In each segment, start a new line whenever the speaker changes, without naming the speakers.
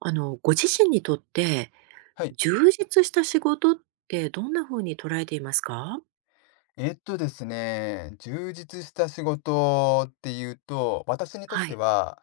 ご自身にとって、
はい。
充実した仕事ってどんな風に捉えていますか？
ですね、充実した仕事っていうと、私にとっ
は
て
い。
は、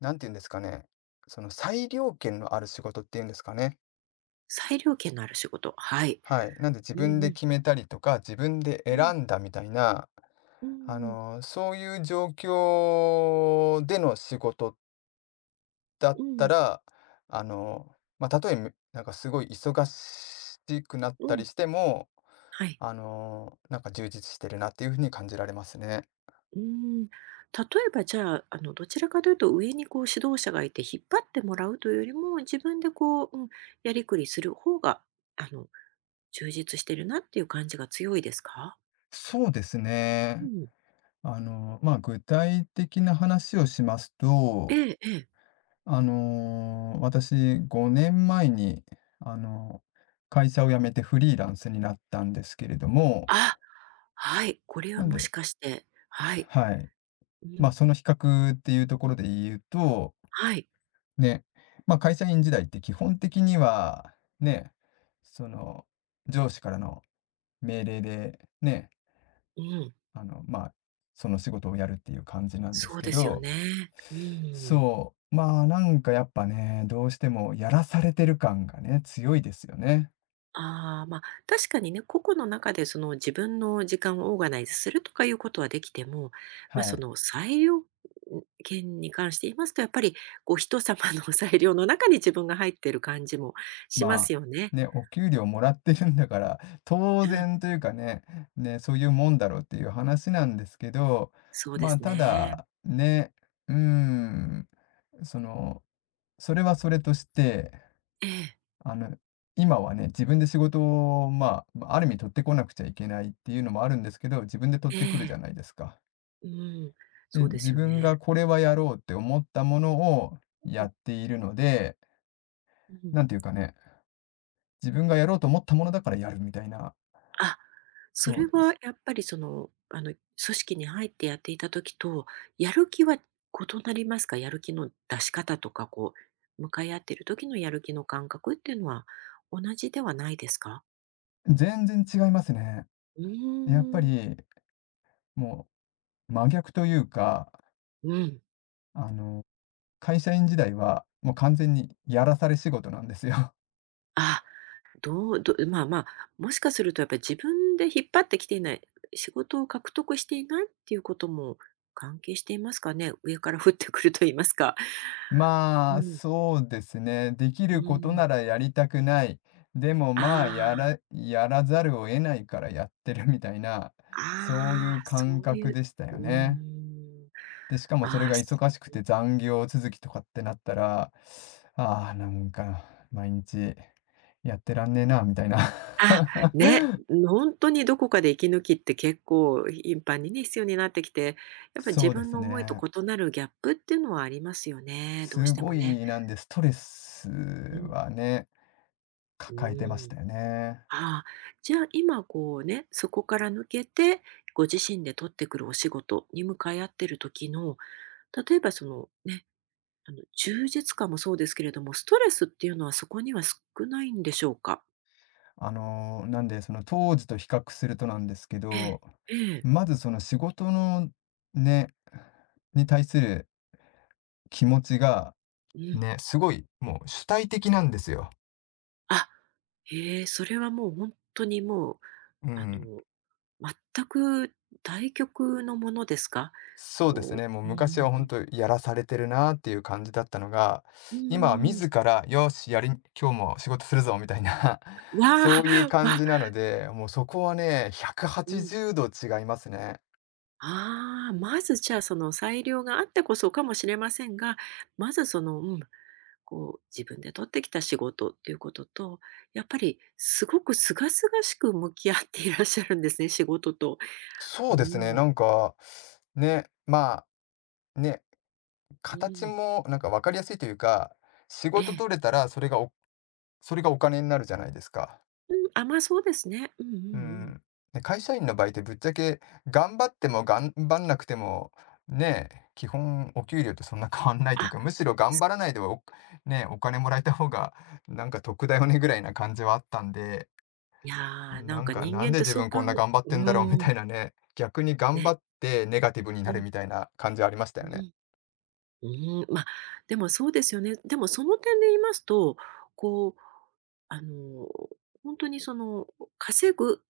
なんて言うんですかね、その裁量権のある仕事っていうんですかね。
裁量権のある仕事、はい。
はい。なんで自
うんう
分で
ん。
決めたりとか、自分で選んだみたいな、そういう状況での仕事だっ
う
た
ん、
ら、まあ、例えば、なんかすごい忙しくなっ
う
た
ん。
りしても、
はい。
なんか充実してるなっていうふうに感じられますね。
うん。例えばじゃあ、どちらかというと上にこう指導者がいて引っ張ってもらうというよりも、自分でこう、うん、やりくりする方が、あの、充実してるなっていう感じが強いですか？
そうです
う
ね。
ん。
まあ、具体的な話をします
え
と、
えええ。
私、5年前に、あの、会社を辞めてフリーランスになったんですけれども、
あ、はい、これは
なん
も
で、
しかしてはい。
はい。
う
まあ、
ん。
その比較っていうところで言うと、
はい。
ね、まあ、会社員時代って基本的には、ね、その、上司からの命令で、ね、
うん。
まあ、その仕事をやるっていう感じなんです
そう
け
ですよ
ど、
ね。うん。
そう、まあ、なんかやっぱね、どうしてもやらされてる感がね、強いですよね。
ああ、ま、確かにね、個々の中でその自分の時間をオーガナイズするとかいうことはできても、ま、
は
そ
い。
の裁量権に関して言いますと、やっぱりこう人様の 裁量の中に自分が入ってる感じもしま
ま
すよ
あ、
ね。
ね、お給料もらってるんだから、当
うん、
然というかね、ね、そういうもんだろうっていう話なんですけど、
そうで
まあ、
す
た
ね。
だ、ね、うーん、その、それはそれとして、
ええ、
あの、今はね、自分で仕事を、まあ、ある意味取ってこなくちゃいけないっていうのもあるんですけど、自分で取っ
え
てくるじゃ
え、
ないですか。
うん、
で、
そうで
自
すよ
分が
ね。
これはやろうって思ったものを
う
や
ん、
っているので、
うん。
なんていうかね、自分がやろうと思ったものだからやるみたいな、
あ、そ
そう
れ
で
は
す。
やっぱりその、組織に入ってやっていた時と、やる気は異なりますか？やる気の出し方とか、こう、向かい合ってる時のやる気の感覚っていうのは同じではないですか？
全然違いますね。
う
やっぱ
ーん、
り、もう真逆というか、
うん。
あの、会社員時代はもう完全にやらされ仕事なんですよ。
あ、どうどうまあまあ、もしかするとやっぱり自分で引っ張ってきていない、仕事を獲得していないっていうことも関係していますかね？上から降ってくると言いますか。
ま
う
あ、
ん、
そうですね。でき
う
ること
ー
な
ん。
らやりたくない。でもまあ、
ああ。
やらざるを得ないからやってるみたいな、
あ
そういう
あ、
感
そう
覚
いう、
でした
う
よ
ー
ね。
ん、
で、しかもそれ
ああ、
が
す
忙しくて残業続きとかってなったら、ああ、なんか、毎日やってらんねえな、みたいな。
あ、ね、ほんとにどこかで息抜きって結構頻繁にね、必要になってきて、やっぱり
そ
自
うで
分
す
の思いと
ね。
異なるギャップっていうのはありますよね、どう
す
して
ご
もね。
い、なんで、ストレス
うん、
はね、
う
抱えてまし
ーん。
たよね。
ああ、じゃあ今こうね、そこから抜けて、ご自身で取ってくるお仕事に向かい合ってる時の、例えばそのね、あの充実感もそうですけれども、ストレスっていうのはそこには少ないんでしょうか？
なんで、その当時と比較するとなんですけ
ええ、
ど、
ええ、
まずその仕事のね、に対する気持ちが、
うん。
ね、すごいもう主体的なんですよ。
あ、へえ、それはもうほんとにもう、
う
あ
ん。
の、全く対極のものですか？
そうです
こ
ね、もう
ううんうんう
昔は本
ん。
当やらされてるなっていう感じだったのが、
う
今は
ー
自
ん。
ら「よし、今日も仕事するぞ」みたいな、
わ
そういう
あ、
感
わ
じなので、もうそこはね、
う
180
ん。
度違いますね。
ああ、まずじゃあ、その裁量があってこそかもしれませんが、まずその、うん、こう自分で取ってきた仕事っていうことと、やっぱりすごく清々しく向き合っていらっしゃるんですね、仕事と。
そ
う
う
ー
ですね、な
ん、
んか、ね、まあ、ね
う
形
ーん。
もなんか分かりやすいというか、仕
え
事
え。
取れたらそれがお金になるじゃないですか。
うん、あ、まあ、そうですね。うんうんう
う
ん。
ん。で、会社員の場合ってぶっちゃけ頑張っても頑張んなくても、ね、基本お給料とそんな変わんない
あ、
というか、むしろ頑張らないではおね、お金もらえた方がなんか得だよねぐらいな感じはあったんで、
いや、な
な
ん
ん
か
か
人
なん
間っ
で
て
自
そう
分こ
か
ん
ん
な
う
頑張ってんだろうみ
ー
た
ん、
いなね、逆に頑張
ね。
ってネガティブにな
う
る
ん、
みたいな感じはありました
う
よね。
ん。うーん、まあ、でもそうですよね。でもその点で言いますと、こう、あの、本当にその、稼ぐ、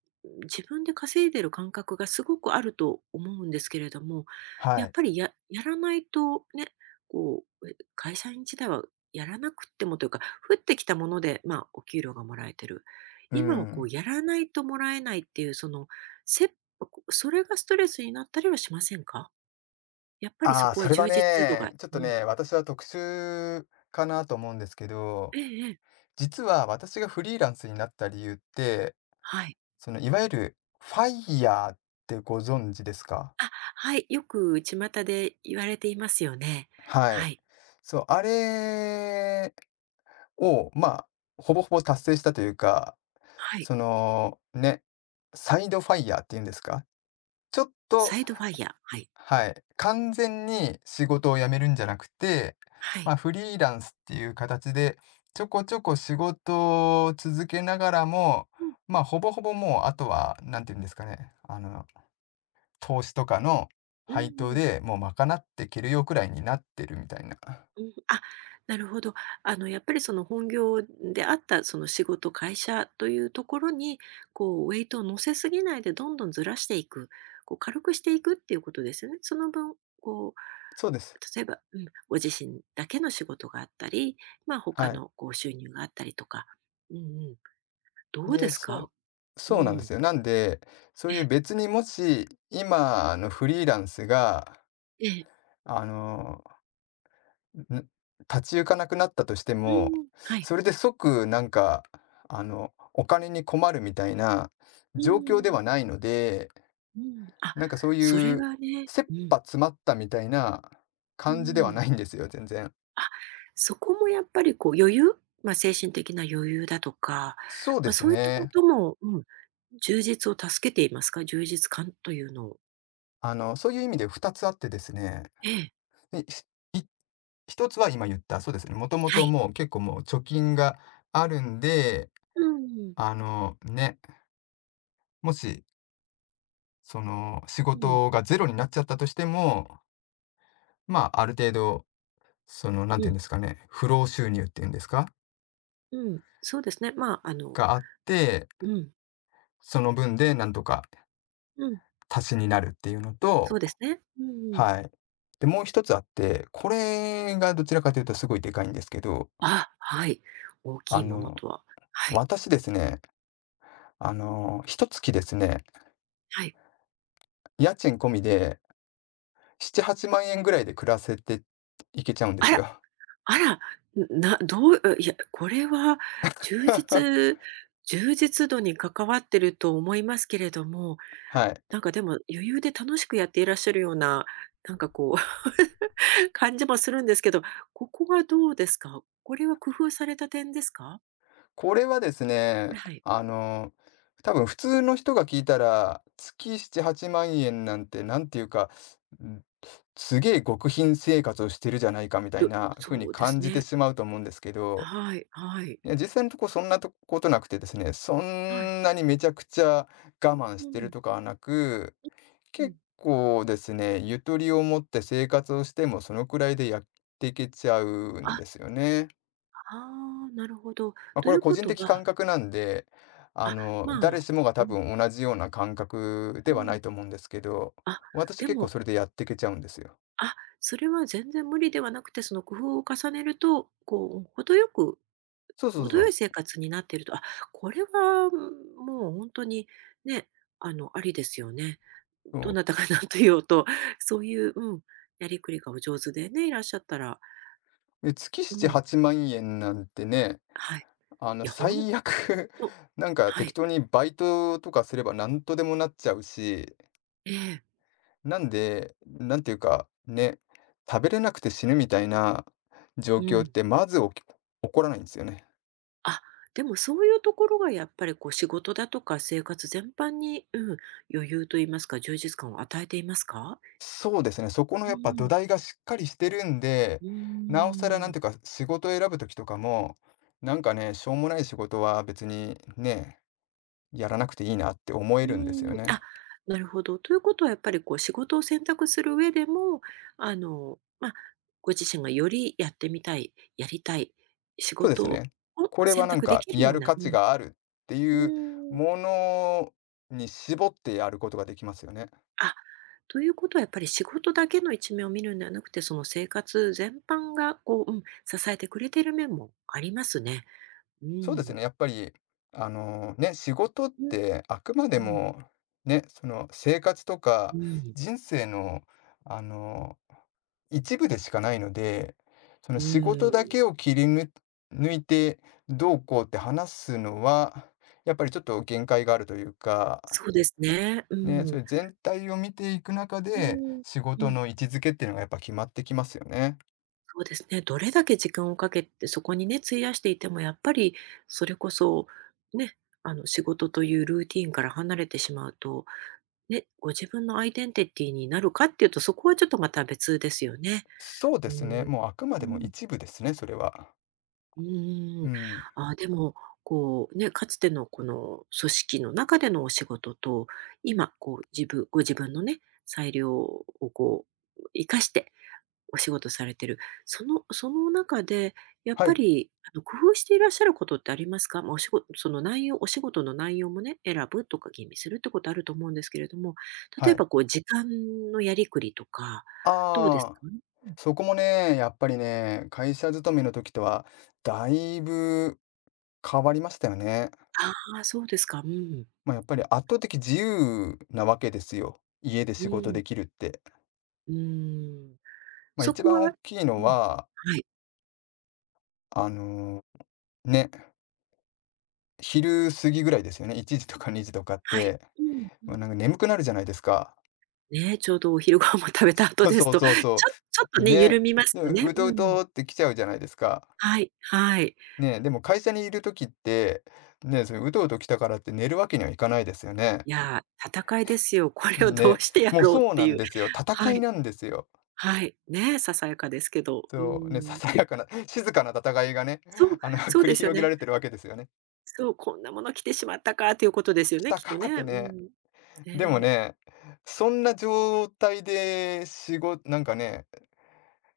自分で稼いでる感覚がすごくあると思うんですけれども、
は
やっ
い。
ぱりややらないとね、こう、会社員時代はやらなくってもというか、降ってきたもので、まあ、お給料がもらえてる。
う
今はこ
ん。
うやらないともらえないっていうその、せそれがストレスになったりはしませんか？やっぱりそ
ああ、
こ
そ
は
れは
充実度
ね、
が
ちょっ
う
と
ん。
ね、私は特殊かなと思うんですけど、
ええええ。
実は私がフリーランスになった理由って、
はい。
そのいわゆるファイヤーってご存知ですか？
あ、はい、よく巷で言われていますよね。
は
は
い。
い。
そう、あれを、まあ、ほぼほぼ達成したというか、
はい。
その、ね、サイドファイヤーっていうんですか、ちょっ
サ
と
イドワイヤー。はい。
はい。完全に仕事を辞めるんじゃなくて、
は
ま
い。
あ、フリーランスっていう形で、ちょこちょこ仕事を続けながらも、
うん。
まあ、ほぼほぼもう、あとは、なんていうんですかね、投資とかの
う
配当
ん。
でもう賄っていけるよくらいになってるみたいな。
うん。あ、なるほど。やっぱりその本業であったその仕事、会社というところに、こうウェイトを乗せすぎないでどんどんずらしていく、こう軽くしていくっていうことですよね。その分、こ
そうです。
う、例えば、うん、ご自身だけの仕事があったり、まあ、
は
他
い。
のこう収入があったりとか。うんうん。どうで
で、
すか？
そう、
う
そうなんで
ん。
すよ。なんで、そう
ええ、
いう別にもし、今のフリーランスが、
ええ。
あの、ん、立ち行かなくなったとして
う
も、
ん。はい。
それで即なんか、お金に困るみたいな
う
状況で
ん。
はないので、
うん、あ、
なんかそう
そ
い
れ
う
はね
切
うん。
羽詰まったみたいな
う
感じでは
ん。
ないんですよ、全然。
あ、そこもやっぱりこう余裕、まあ、精神的な余裕だとか、
そう
ま
で
あ、
す
そういったこ
ね。
とも、うん、充実を助けていますか？充実感というのを。
そういう意味で2つあってですね、
ええ、
で、い1つは今言った、そうですね、もとも
は
と
い。
もう結構もう貯金があるんで、
うん、うん、
ね、もし、その仕事がゼロになっちゃったとしてもまあ、ある程度、なんて
う
言うん
ん、
ですかね、不労収入っていうんですか？
うん。そうですね。まあ、あの
があって、
うん、
その分でなんとか
うん。
足しになるっていうの
そ
と、
うですね。うんうん。
はい。で、もう一つあって、これがどちらかというとすごいでかいんですけど、
あ、はい。大き
あ
いもの
の、
とは。はい、
私ですね、一月ですね、
はい。
家賃込みで7、8万円ぐらいで暮らせていけちゃうんで
あ
す
ら！
よ。
あら、などういや、これは充 実充実度に関わってると思いますけれども、
はい。
なんかでも余裕で楽しくやっていらっしゃるような、なんかこう 感じもするんですけど、ここはどうですか？これは工夫された点ですか？
これはですね、
はい。
あの、多分普通の人が聞いたら、月7、8万円なんて、なんていうか、んすげえ極貧生活をしてるじゃないかみたい
ど
な風に
そうで
感
す
じて
ね。
しまうと思うんですけど、
はいはい。
いや、実際のとこそんなとことなくてですね、そ
はい。
んなにめちゃくちゃ我慢し
う
てる
ん、
とかはなく、
う
結
ん。
構ですね、ゆとりを持って生活をしてもそのくらいでやっていけちゃうん
あ、
ですよね。
ああ、なるほど。
まあ、
と
こ
い
れは
う
個
こ
人
と
的感
は
覚なんで、
あ、ま
誰
あ、
しもが
う
多
ん、
分同じような感覚
う
ではな
ん。
いと思うんですけど、
あ、
私
で
結構
も
それでやってけちゃうんですよ。
あ、それは全然無理ではなくて、その工夫を重ねると、こう程よく
そうそう
程
そ
よい
う。
生活になっていると、あ、これはうんもう本当にね、ありですよね。
そ
ど
う
なたが何と言おうと、そういう、うん、やりくりがお上手でね、いらっしゃったら、
で、月
う
7、
ん、
8万円なんてね、
はい。いや、本当
最悪 なんか
は
適
い。
当にバイトとかすればなんとでもなっちゃうし、
ええ、
なんで、なんていうか、ね、食べれなくて死ぬみたいな状
う
況っ
ん。
てまず起こらないんですよね。
あ、でもそういうところがやっぱりこう仕事だとか生活全般に、うん、余裕と言いますか、充実感を与えていますか？
そうですね、そこの
う
やっぱ土
ん。
台がしっかりしてるんで、
うー
なおさらなんていう
ん。
か、仕事選ぶ時とかも、なんかね、しょうもない仕事は別にね、やらなくていいなって思
う
えるんですよ
ーん、
ね。
あ、なるほど。ということはやっぱりこう仕事を選択する上でも、まあ、ご自身がよりやってみたい、やりたい仕
そうです
事を
ね。これは
選
なん
択で
か
きる
や
よう
る
な
価
う
値
ん。
があるっていう
うーん。
ものに絞ってやることができますよね。
あ、ということはやっぱり仕事だけの一面を見るんではなくて、その生活全般がこう、うん、支えてくれてる面もありますね。う
そうです
ん。
ね、やっぱり、ね、仕事っ
うん、
てあくまで
うん、
もね、その生活とか
うん、
人生の、あの一部でしかないので、その
う
仕事だ
ん。
けを切りぬ抜いてどうこうって話すのは、やっぱりちょっと限界があるというか、
そうですね。う
ね、それ
ん。
全体を見ていく中
う
で、
ん。
仕
う
事
ん。
の位置づけっていうのがやっぱ決まってきますよね。
そうですね。どれだけ時間をかけて、そこにね、費やしていても、やっぱりそれこそ、ね、仕事というルーティンから離れてしまうと、ね、ご自分のアイデンティティになるかっていうと、そこはちょっとまた別ですよね。
そうで
う
すね、
ん。
もうあくま
う
でも
ん。
一部ですね、それは。
うー
う
ん。
ん。
ああ、でも、こう、ね、かつてのこの組織の中でのお仕事と、今、こう、自分ご自分のね、裁量をこう、生かしてお仕事されてる。そのその中で、やっ
は
ぱ
い、
り、工夫していらっしゃることってありますか？まあ、お仕事その内容お仕事の内容もね、選ぶとか吟味するってことあると思うんですけれども、
は
例え
い。
ばこう時間のやりくりとか、どうです
あ
か？
あ、
うん。
そこもね、やっぱりね、会社勤めの時とはだいぶ変わりましたよね。
ああー、そうですか。うん。
まあ、やっぱり圧倒的自由なわけですよ。家で
う
仕事
ん。
できるって。
うん。
まあ、
そ
一
こ
番
は
大きい
う
の
ん。
は、
はい。
あの、ね、昼過ぎぐらいですよね。1時とか2時とかっ
はい。
て、
うん、う
まあ、
ん。
なんか眠くなるじゃないですか。
ねえ、ちょうどお昼ご飯も食べた後 で
そ
す
う
と、
そうそ
ちょっ
う。
とね、
ね。
緩みます
で、
よね。
うとう
うん。
とって来ちゃうじゃないですか。
はい、はい。
ね、でも会社にいる時って、ね、それうとうと来たからって寝るわけにはいかないですよね。
いや、戦いですよ。これをど
ね、
うしてや
もう
ろうっ
そう
て
な
い
ん
う。
ですよ。戦
は
い
い、
なんですよ。
はい。ね、ささやかですけど、うー
そう、ね、さ
ん。
さやかな、静かな戦いがね、
そう、そう
繰り
ですよ
広げら
ね。
れてるわけですよね。
そう、こんなもの着てしまったかということですよ
来
ね、
た
きっと
か
ね。
って
う
ね。
ん。ね
でも
え。
ね、そんな状態で、仕事なんかね、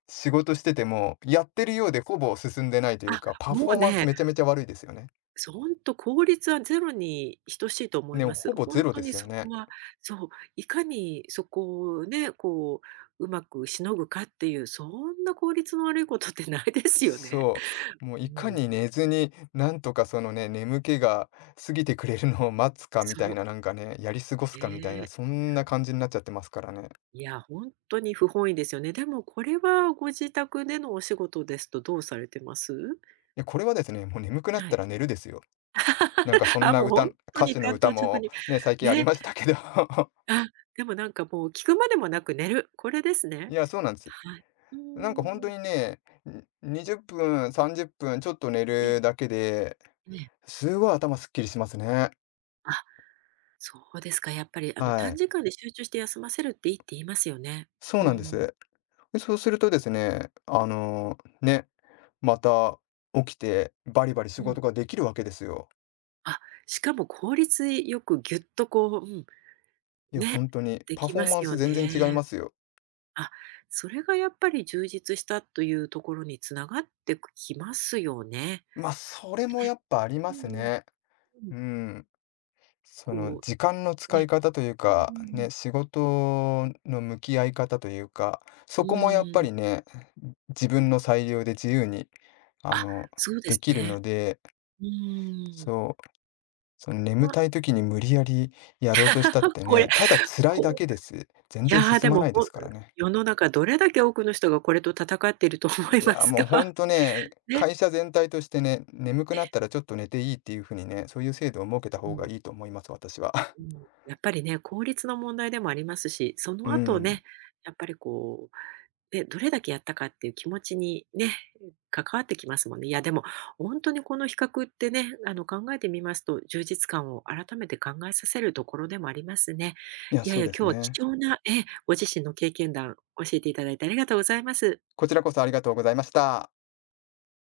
仕事してても、やってるようでほぼ進んでないという
あ、
か、パ
も
フォ
う
ーマンス
ね、
めちゃめちゃ悪いですよね。
ほんと効率はゼロに等しいと思い
ね、
ます。
ほぼ
ほ
ゼ
ん
ロ
と
で
に
すよ
そこ
ね。
は、そう、いかにそこをね、こう、うまくしのぐかっていう、そんな効率の悪いことってないですよね。
そう、もう
う
いか
ん、
に寝ずに、なんとかそのね、眠気が過ぎてくれるのを待つかみ
そ
たい
う、
な、なんかね、やり過ごすかみたい
え
な、
え。
そんな感じになっちゃってますからね。
いや、本当に不本意ですよね。でもこれはご自宅でのお仕事ですとどうされてます？
いや、これはですね、もう眠くなっ
は
た
い。
ら寝るですよ。なんかそ ん
あ、
な
もう本当
歌
に
手の
単
歌
刀直
も
入。
ね、最近あり
ね、
ましたけど。
あ、でもなんかもう聞くまでもなく寝る、これです
い
ね。
や、そうなんです。
はい。う
なんか本当
んん。
にね、20分、30分ちょっと寝
ええ、
るだけで、
ええ。
すごい頭すっきりしますね。
あ、そうですか。やっぱりあの
は
短
い。
時間で集中して休ませるっていいって言いますよね。
そう
う
なんで
ん。
す。で、そうするとですね、ね、また起きてバリバリ
う
仕
ん。
事ができるわけですよ。
あ、しかも効率よくぎゅっとこう、うん、
いや、
ね、
本当に
で
パ
き
フォ
ま
ーマ
す
ン
よ
ス全然違い
ね。
ますよ。
あ、それがやっぱり充実したというところに繋がってきますよね。
それも
ね。
やっぱありま
うん
す
うん
ね。
うん。
うん。その
こ
時間の
う、
使
ね。
い方という
うんう
か、
んうん。
ね、仕事の向き合い方というか、
う
そこもやっ
ー
ぱ
ん。
りね、自分の裁量で自由に、あ
あ、
の、
そうで
で
す
きるの
ね。
で、
うーん。
そう、その眠
ま、
たい時に無理やりやろうとしたっ て
これ、
ね、ただ辛い
こ
だ
う
けです。全
い
然
や、
進
で
ま
も、
ないですからね。
世の中どれだけ多くの人がこれと戦っていると思
い
いま
や、
す
もうほ
か？
んとね、
ね。
会社全体としてね、眠くなったらちょっと寝ていいっていう風にね、そういう制度を設けた
う
方が
ん
いいと思います、私は。
うん。やっぱりね、効率の問題でもありますし、そ
う
の後
ん。
ね、やっぱりこうね、どれだけやったかっていう気持ちにね、関わってきますもんね。いや、でも、本当にこの比較ってね、考えてみますと、充実感を改めて考えさせるところでもありますね。
いや、
いやい
そう
や、
です
今日は貴
ね。
重なご自身の経験談教えていただいてありがとうございます。
こちらこそありがとうございました。